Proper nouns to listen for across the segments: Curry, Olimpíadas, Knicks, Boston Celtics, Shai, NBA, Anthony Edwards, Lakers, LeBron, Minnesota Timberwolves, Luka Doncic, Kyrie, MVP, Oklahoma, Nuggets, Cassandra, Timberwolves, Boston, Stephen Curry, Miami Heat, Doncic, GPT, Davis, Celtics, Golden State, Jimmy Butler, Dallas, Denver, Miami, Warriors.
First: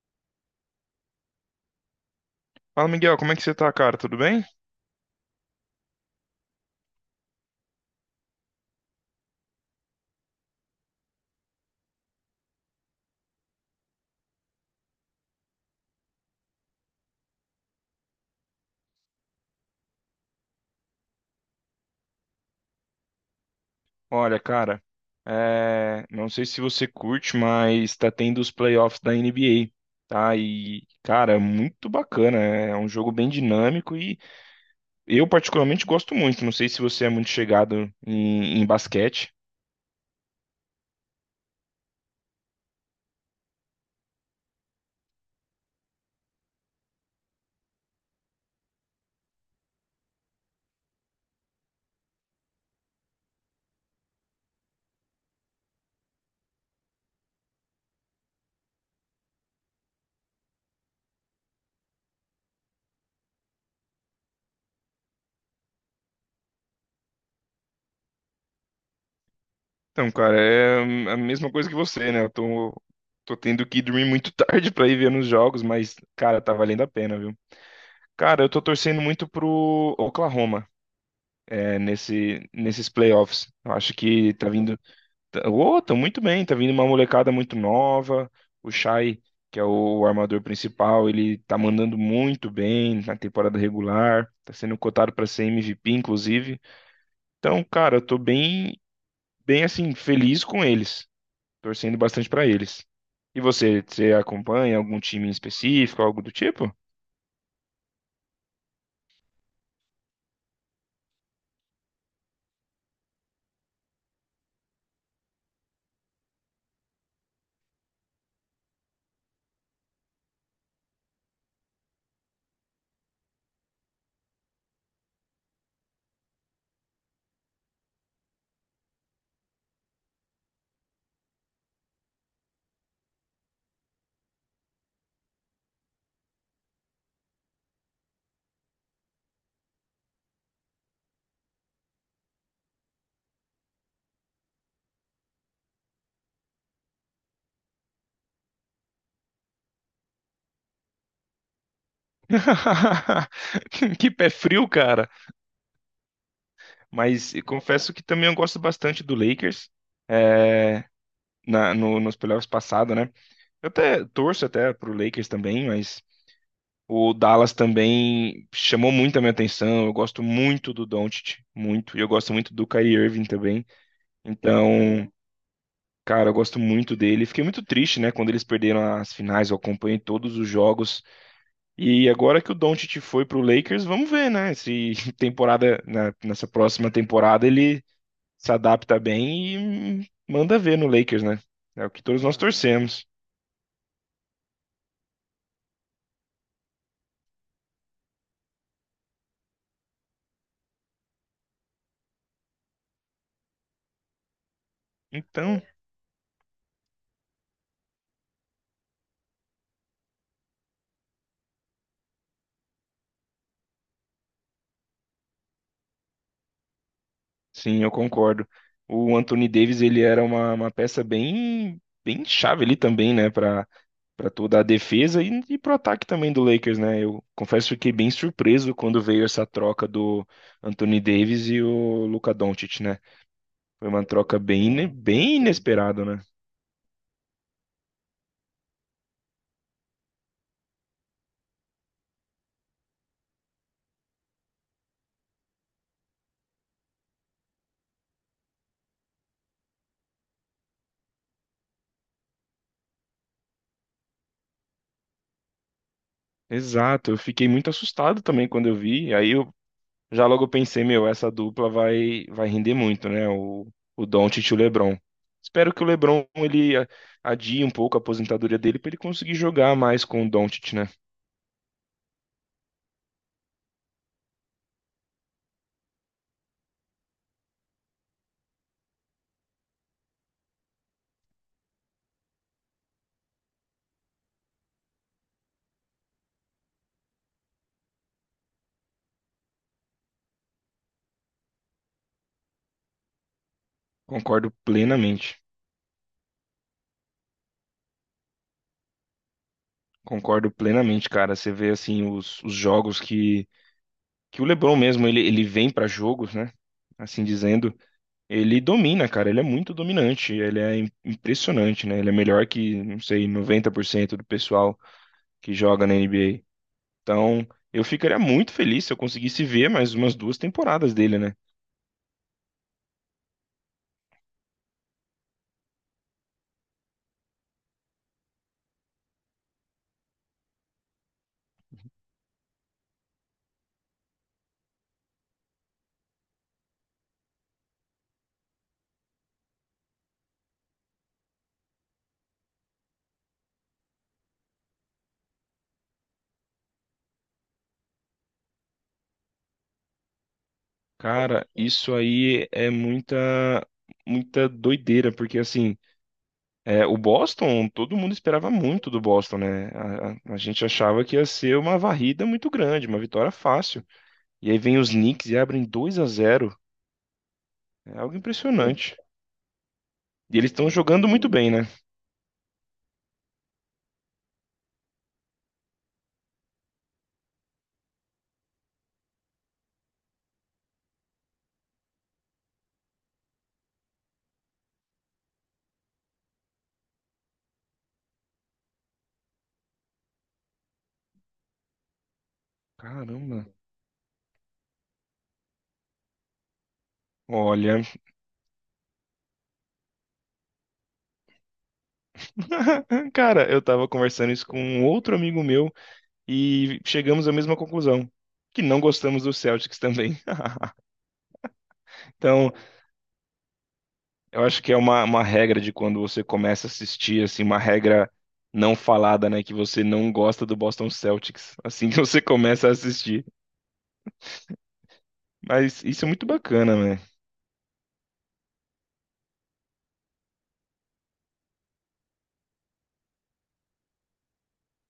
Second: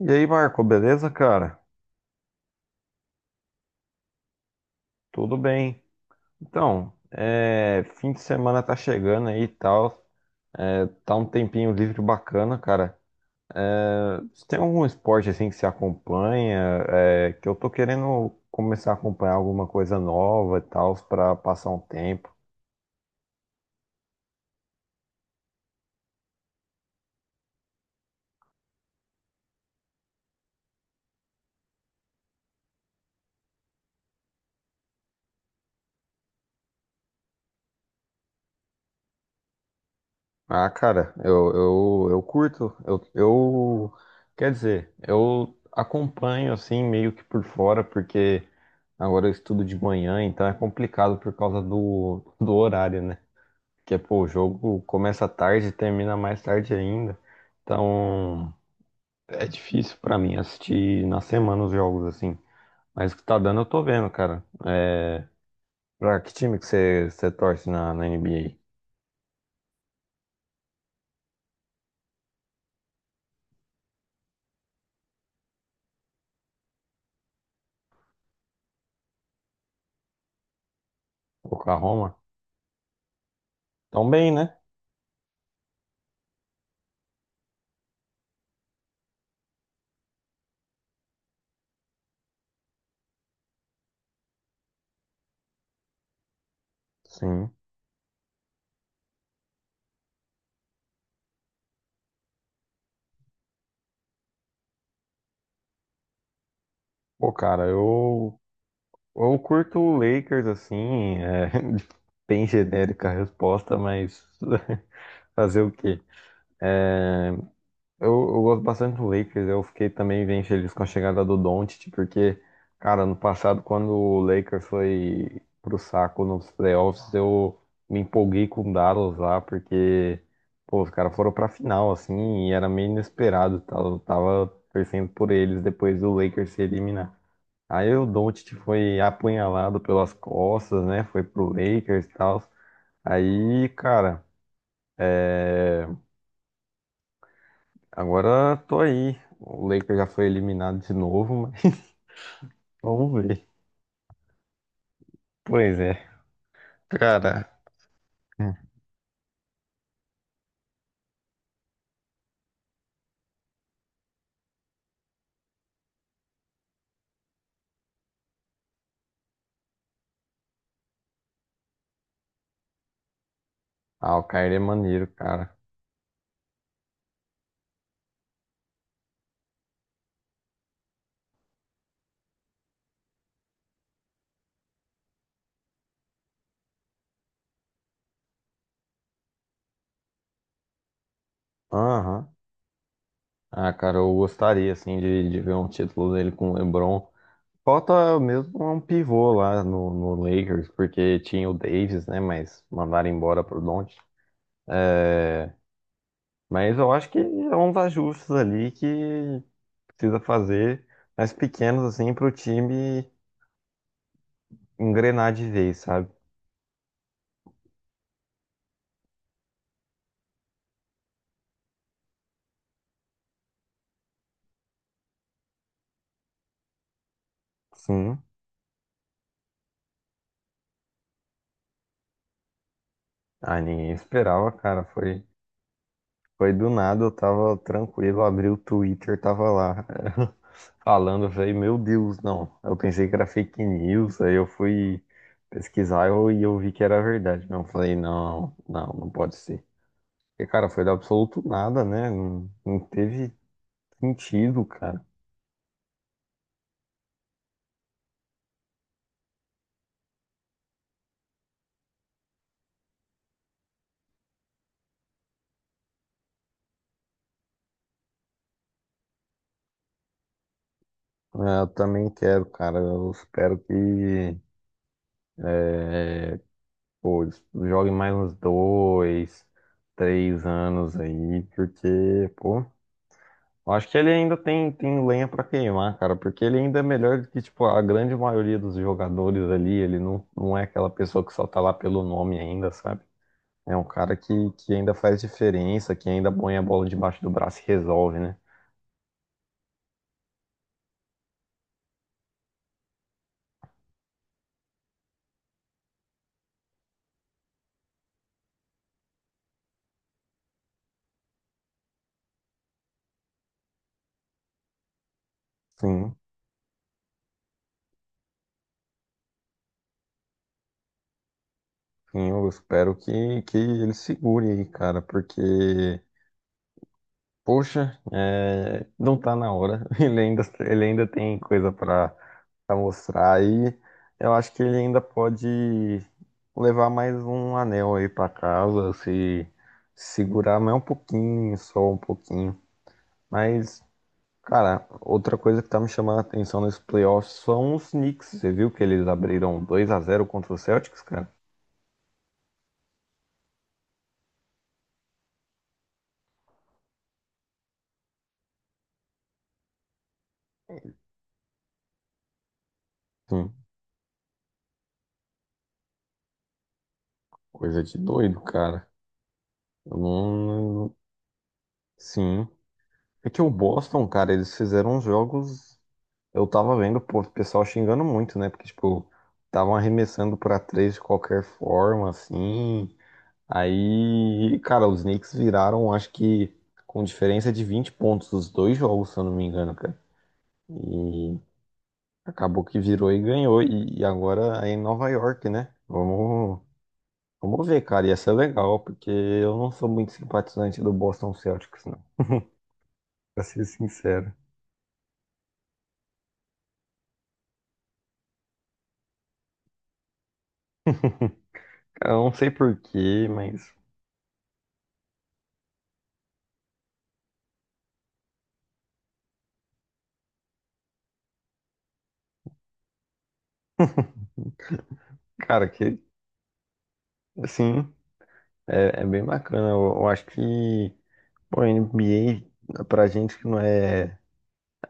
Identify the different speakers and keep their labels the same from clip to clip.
Speaker 1: E aí, Marco, beleza, cara?
Speaker 2: Fala, Miguel, como é que você tá, cara? Tudo bem?
Speaker 1: Tudo bem. Então, é, fim de semana tá chegando aí e tal. É, tá um tempinho livre bacana, cara. É, você tem algum esporte assim que você acompanha? É, que eu tô querendo começar a acompanhar alguma coisa nova e tal, pra passar um tempo.
Speaker 2: Olha, cara, não sei se você curte, mas tá tendo os playoffs da NBA, tá? E, cara, é muito bacana. É um jogo bem dinâmico e eu particularmente gosto muito. Não sei se você é muito chegado em basquete.
Speaker 1: Ah, cara, eu curto. Quer dizer, eu acompanho assim meio que por fora, porque agora eu estudo de manhã, então é complicado por causa do horário, né? Porque, pô, o jogo começa tarde e termina mais tarde ainda. Então é difícil pra mim assistir na semana os jogos assim. Mas o que tá dando eu tô vendo, cara. É, pra que time que você torce na NBA?
Speaker 2: Então, cara, é a mesma coisa que você, né? Eu tô tendo que dormir muito tarde pra ir ver nos jogos, mas, cara, tá valendo a pena, viu? Cara, eu tô torcendo muito pro Oklahoma,
Speaker 1: Oklahoma?
Speaker 2: nesses playoffs. Eu acho
Speaker 1: Tão bem,
Speaker 2: que tá
Speaker 1: né?
Speaker 2: vindo. Tá, oh, tá muito bem, tá vindo uma molecada muito nova. O Shai, que é o armador principal, ele tá mandando muito bem na temporada regular. Tá sendo cotado para ser MVP, inclusive.
Speaker 1: Sim.
Speaker 2: Então, cara, eu tô bem assim, feliz com eles. Torcendo bastante para eles. E você acompanha algum time em específico, algo do tipo?
Speaker 1: Pô, cara, eu curto o Lakers, assim, é bem genérica a resposta, mas fazer o quê? É, eu gosto bastante do Lakers, eu fiquei também bem feliz com a chegada do Doncic, porque, cara, no passado, quando o Lakers foi pro saco nos playoffs, eu me empolguei com o Dallas lá, porque, pô, os caras foram pra final, assim, e era meio inesperado, tá? Eu tava torcendo por eles depois do Lakers se eliminar. Aí o Doncic foi apunhalado pelas costas, né? Foi pro Lakers e tal. Aí, cara, agora tô aí. O Lakers já foi eliminado de novo, mas vamos ver.
Speaker 2: Que pé frio, cara.
Speaker 1: Pois é,
Speaker 2: Mas e
Speaker 1: cara.
Speaker 2: confesso que também eu gosto bastante do Lakers. É, na, no- Nos playoffs passado, né? Eu até torço até pro Lakers também, mas o Dallas também chamou muito a minha atenção. Eu gosto muito do Doncic, muito. E eu gosto muito do Kyrie Irving também.
Speaker 1: Ah, o Kyrie é maneiro,
Speaker 2: Então,
Speaker 1: cara.
Speaker 2: cara, eu gosto muito dele. Fiquei muito triste, né? Quando eles perderam as finais, eu acompanhei todos os jogos. E agora que o Doncic foi pro Lakers, vamos ver, né? Se nessa próxima temporada, ele se adapta bem e manda ver no Lakers, né? É o que todos
Speaker 1: Aham.
Speaker 2: nós torcemos.
Speaker 1: Ah, cara, eu gostaria, assim, de ver um título dele com o LeBron. Falta mesmo um pivô lá no Lakers, porque tinha o Davis, né? Mas mandaram embora pro Doncic. É,
Speaker 2: Então,
Speaker 1: mas eu acho que é uns ajustes ali que precisa fazer, mas pequenos assim, pro time engrenar de vez, sabe?
Speaker 2: sim, eu concordo. O Anthony Davis, ele era uma peça bem chave ali também, né, para para toda a defesa e para o ataque também do Lakers, né? Eu confesso que fiquei bem
Speaker 1: Sim.
Speaker 2: surpreso quando veio essa troca do Anthony Davis e o Luka Doncic, né?
Speaker 1: Ah,
Speaker 2: Foi
Speaker 1: ninguém
Speaker 2: uma troca
Speaker 1: esperava, cara.
Speaker 2: é,
Speaker 1: Foi,
Speaker 2: bem inesperada, né?
Speaker 1: foi do nada, eu tava tranquilo, abri o Twitter, tava lá falando, eu falei, meu Deus, não. Eu pensei que era fake news, aí eu fui pesquisar e eu vi que era verdade. Não, eu falei, não, não, não pode ser. Porque, cara, foi do absoluto nada, né? Não teve sentido, cara.
Speaker 2: Exato, eu fiquei muito assustado também quando eu vi. Aí Já logo eu pensei, meu, essa dupla vai render muito, né? O Doncic e o LeBron. Espero que o LeBron ele adie um pouco a aposentadoria dele para ele conseguir jogar mais com o Doncic, né?
Speaker 1: É, eu também quero, cara. Eu espero que, pô, eles joguem mais uns dois, três anos aí, porque, pô, eu acho que ele ainda tem lenha pra queimar, cara, porque ele ainda é melhor do que, tipo, a grande maioria dos jogadores ali. Ele não é aquela pessoa que só tá lá pelo nome ainda, sabe? É um cara que,
Speaker 2: Concordo
Speaker 1: que ainda faz
Speaker 2: plenamente.
Speaker 1: diferença, que ainda põe a bola debaixo do braço e resolve, né?
Speaker 2: Concordo plenamente, cara. Você vê assim os jogos que o LeBron mesmo ele vem para jogos, né? Assim dizendo, ele domina, cara. Ele é muito dominante, impressionante, né? Ele é melhor que, não sei, 90% do pessoal que joga na
Speaker 1: Sim,
Speaker 2: NBA. Então, eu ficaria muito feliz se eu conseguisse ver mais umas duas temporadas dele, né?
Speaker 1: sim, eu espero que ele segure aí, cara, porque. Poxa, é, não tá na hora. Ele ainda tem coisa pra mostrar e eu acho que ele ainda pode levar mais um anel aí pra casa, se segurar mais um pouquinho, só um pouquinho. Mas, cara, outra coisa que tá me chamando a atenção nesse playoff são os Knicks. Você viu que eles abriram 2 a zero contra os Celtics, cara?
Speaker 2: Cara, isso aí é muita doideira, porque assim, é, o Boston, todo mundo esperava muito do Boston, né? A gente achava que ia ser uma varrida muito grande, uma vitória
Speaker 1: Sim,
Speaker 2: fácil. E aí vem os Knicks e abrem 2 a zero.
Speaker 1: coisa
Speaker 2: É
Speaker 1: de
Speaker 2: algo
Speaker 1: doido, cara.
Speaker 2: impressionante.
Speaker 1: Eu
Speaker 2: E eles estão
Speaker 1: não...
Speaker 2: jogando muito bem, né?
Speaker 1: Sim. É que o Boston, cara, eles fizeram uns jogos. Eu tava vendo, pô, o pessoal xingando muito, né? Porque, tipo, estavam arremessando pra três de qualquer forma, assim. Aí, cara, os Knicks viraram, acho que com diferença de 20 pontos os dois jogos, se eu não me engano, cara. E acabou que virou e
Speaker 2: Caramba.
Speaker 1: ganhou. E agora é em Nova York, né? Vamos, vamos ver,
Speaker 2: Olha,
Speaker 1: cara. Ia ser legal, porque eu não sou muito simpatizante do Boston Celtics, não. Pra
Speaker 2: cara, eu
Speaker 1: ser
Speaker 2: tava
Speaker 1: sincero.
Speaker 2: conversando isso com um outro amigo meu. E chegamos à mesma conclusão, que não gostamos do Celtics também.
Speaker 1: Cara, eu não sei
Speaker 2: Então,
Speaker 1: por quê, mas,
Speaker 2: eu acho que é uma regra de quando você começa a assistir, assim, uma regra não falada, né, que você não gosta do Boston Celtics, assim que você começa a assistir.
Speaker 1: cara,
Speaker 2: Mas
Speaker 1: que
Speaker 2: isso é muito bacana, né?
Speaker 1: assim. É, é bem bacana. Eu acho que o NBA, pra gente que não é,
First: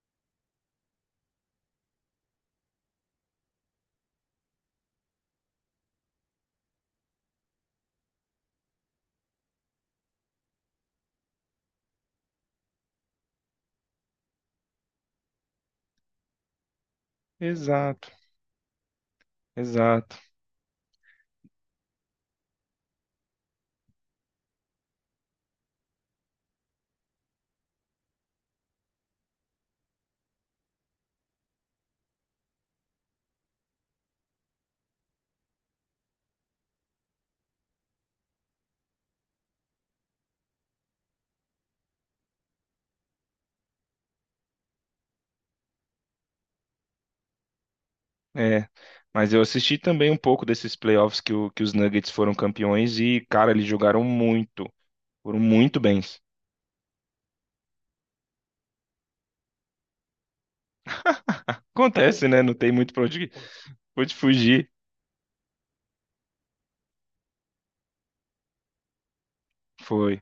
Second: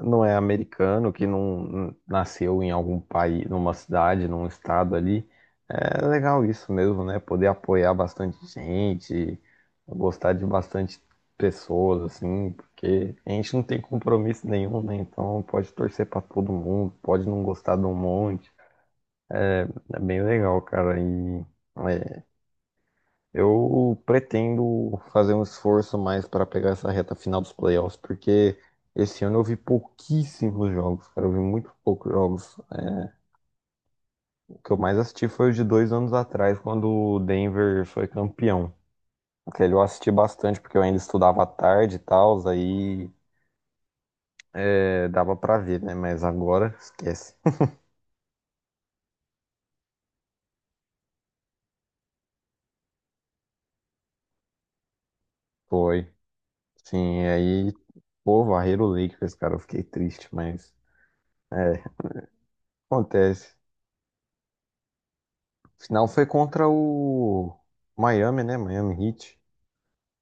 Speaker 1: não é americano, que não nasceu em algum país, numa cidade, num estado ali, é legal isso mesmo, né? Poder apoiar bastante gente, gostar de bastante pessoas, assim, porque a gente não tem compromisso nenhum, né? Então pode torcer pra todo mundo, pode não gostar de um
Speaker 2: Exato,
Speaker 1: monte. É
Speaker 2: exato.
Speaker 1: bem legal, cara. E. é, Eu pretendo fazer um esforço mais para pegar essa reta final dos playoffs, porque esse ano eu vi pouquíssimos jogos, cara. Eu vi muito poucos jogos. É, o que eu mais assisti foi os de dois anos atrás, quando o Denver foi campeão. Aquele eu assisti bastante, porque eu ainda estudava à tarde e tal, aí é, dava pra ver, né? Mas agora, esquece.
Speaker 2: É. Mas eu assisti também um pouco desses playoffs que, que os Nuggets foram campeões e, cara, eles jogaram muito, foram muito bem.
Speaker 1: Foi. Sim, aí, pô, varreram o Lakers, cara. Eu fiquei triste, mas é,
Speaker 2: Acontece, né? Não tem muito pra onde,
Speaker 1: acontece.
Speaker 2: pra onde fugir.
Speaker 1: Final foi contra o Miami, né? Miami Heat.
Speaker 2: Foi.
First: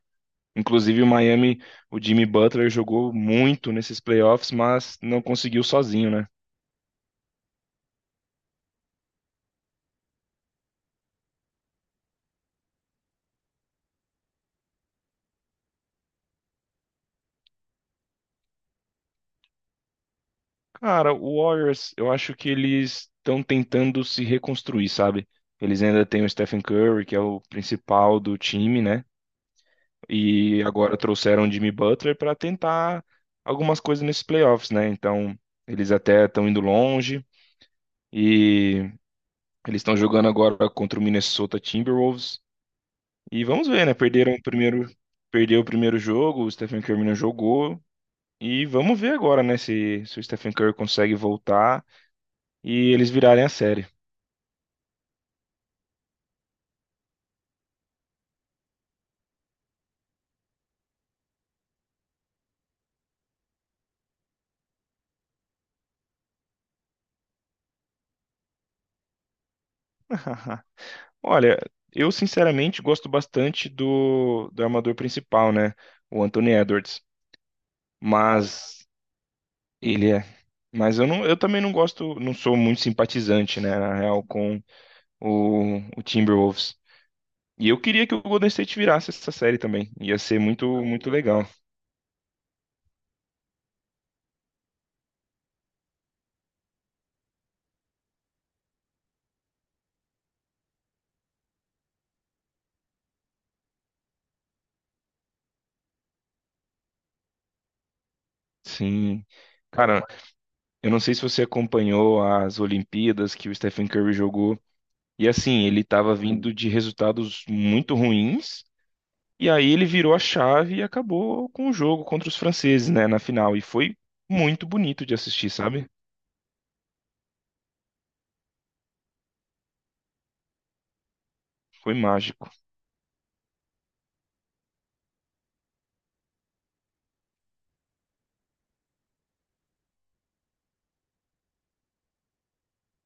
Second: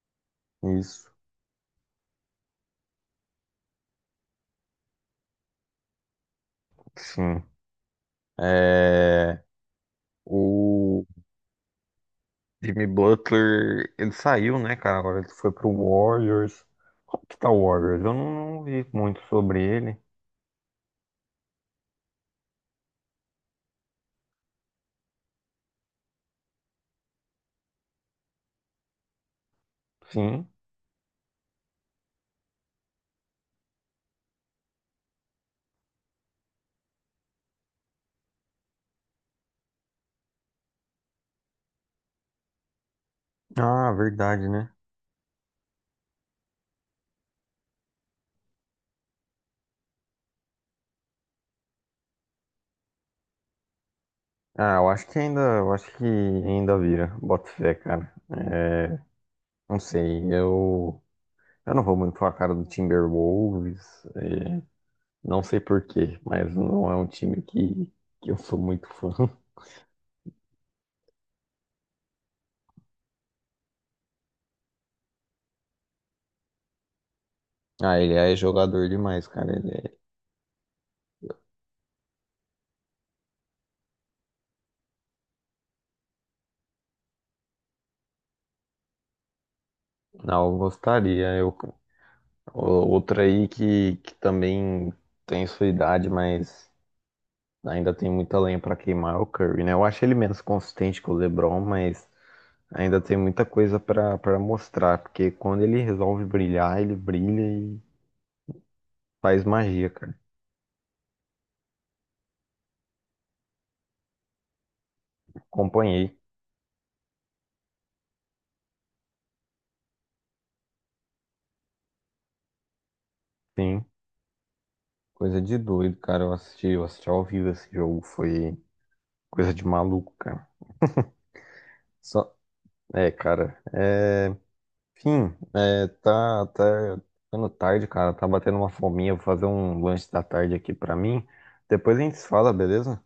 Speaker 2: Inclusive, o
Speaker 1: Isso.
Speaker 2: Miami, o Jimmy Butler jogou muito nesses playoffs, mas não conseguiu sozinho, né?
Speaker 1: Sim. É... O Jimmy Butler, ele saiu, né, cara? Agora ele foi pro Warriors. Como que tá o Warriors? Eu não vi muito sobre ele.
Speaker 2: Cara, o Warriors, eu acho que eles estão tentando se reconstruir, sabe? Eles ainda têm o Stephen Curry, que é o principal do time, né?
Speaker 1: Sim.
Speaker 2: E agora trouxeram o Jimmy Butler para tentar algumas coisas nesses playoffs, né? Então, eles até estão indo longe e eles estão jogando agora contra o Minnesota Timberwolves. E vamos ver,
Speaker 1: Ah,
Speaker 2: né? Perderam o
Speaker 1: verdade, né?
Speaker 2: primeiro, perdeu o primeiro jogo, o Stephen Curry não jogou. E vamos ver agora, né, se o Stephen Curry consegue voltar e eles virarem a série.
Speaker 1: Ah, eu acho que ainda, eu acho que ainda vira. Bota fé, cara. É... Não sei, eu... Eu não vou muito com a cara do Timberwolves. É, não sei por quê, mas não é um time que eu sou muito fã.
Speaker 2: Olha, eu sinceramente gosto bastante do armador principal, né? O Anthony Edwards.
Speaker 1: Ah, ele é
Speaker 2: Mas
Speaker 1: jogador demais, cara. Ele é...
Speaker 2: ele é. Mas eu, não, eu também não gosto, não sou muito simpatizante, né, na real, com o Timberwolves. E eu queria que o Golden State virasse essa série também. Ia ser
Speaker 1: Não, eu
Speaker 2: muito, muito
Speaker 1: gostaria.
Speaker 2: legal.
Speaker 1: Eu... o- Outra aí que também tem sua idade, mas ainda tem muita lenha pra queimar é o Curry, né? Eu acho ele menos consistente que o LeBron, mas ainda tem muita coisa pra para mostrar, porque quando ele resolve brilhar, ele brilha e
Speaker 2: Sim.
Speaker 1: faz magia,
Speaker 2: Cara,
Speaker 1: cara.
Speaker 2: eu não sei se você acompanhou as Olimpíadas que o Stephen Curry jogou. E assim, ele estava
Speaker 1: Acompanhei,
Speaker 2: vindo de resultados muito ruins. E aí ele virou a chave e acabou com o jogo contra os franceses, né, na final. E
Speaker 1: sim.
Speaker 2: foi muito bonito de
Speaker 1: Coisa
Speaker 2: assistir,
Speaker 1: de
Speaker 2: sabe?
Speaker 1: doido, cara. Eu assisti ao vivo esse jogo. Foi. Coisa de maluco, cara.
Speaker 2: Foi
Speaker 1: Só...
Speaker 2: mágico.
Speaker 1: É, cara. É... Enfim, é, tá, tá ficando tarde, cara. Tá batendo uma fominha. Vou fazer um lanche da tarde aqui pra mim. Depois a gente se fala, beleza?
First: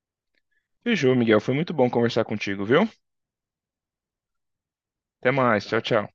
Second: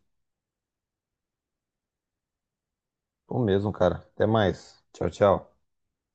Speaker 2: Fechou, Miguel. Foi muito bom conversar contigo, viu?
Speaker 1: Tô mesmo, cara. Até mais. Tchau,
Speaker 2: Até
Speaker 1: tchau.
Speaker 2: mais. Tchau, tchau.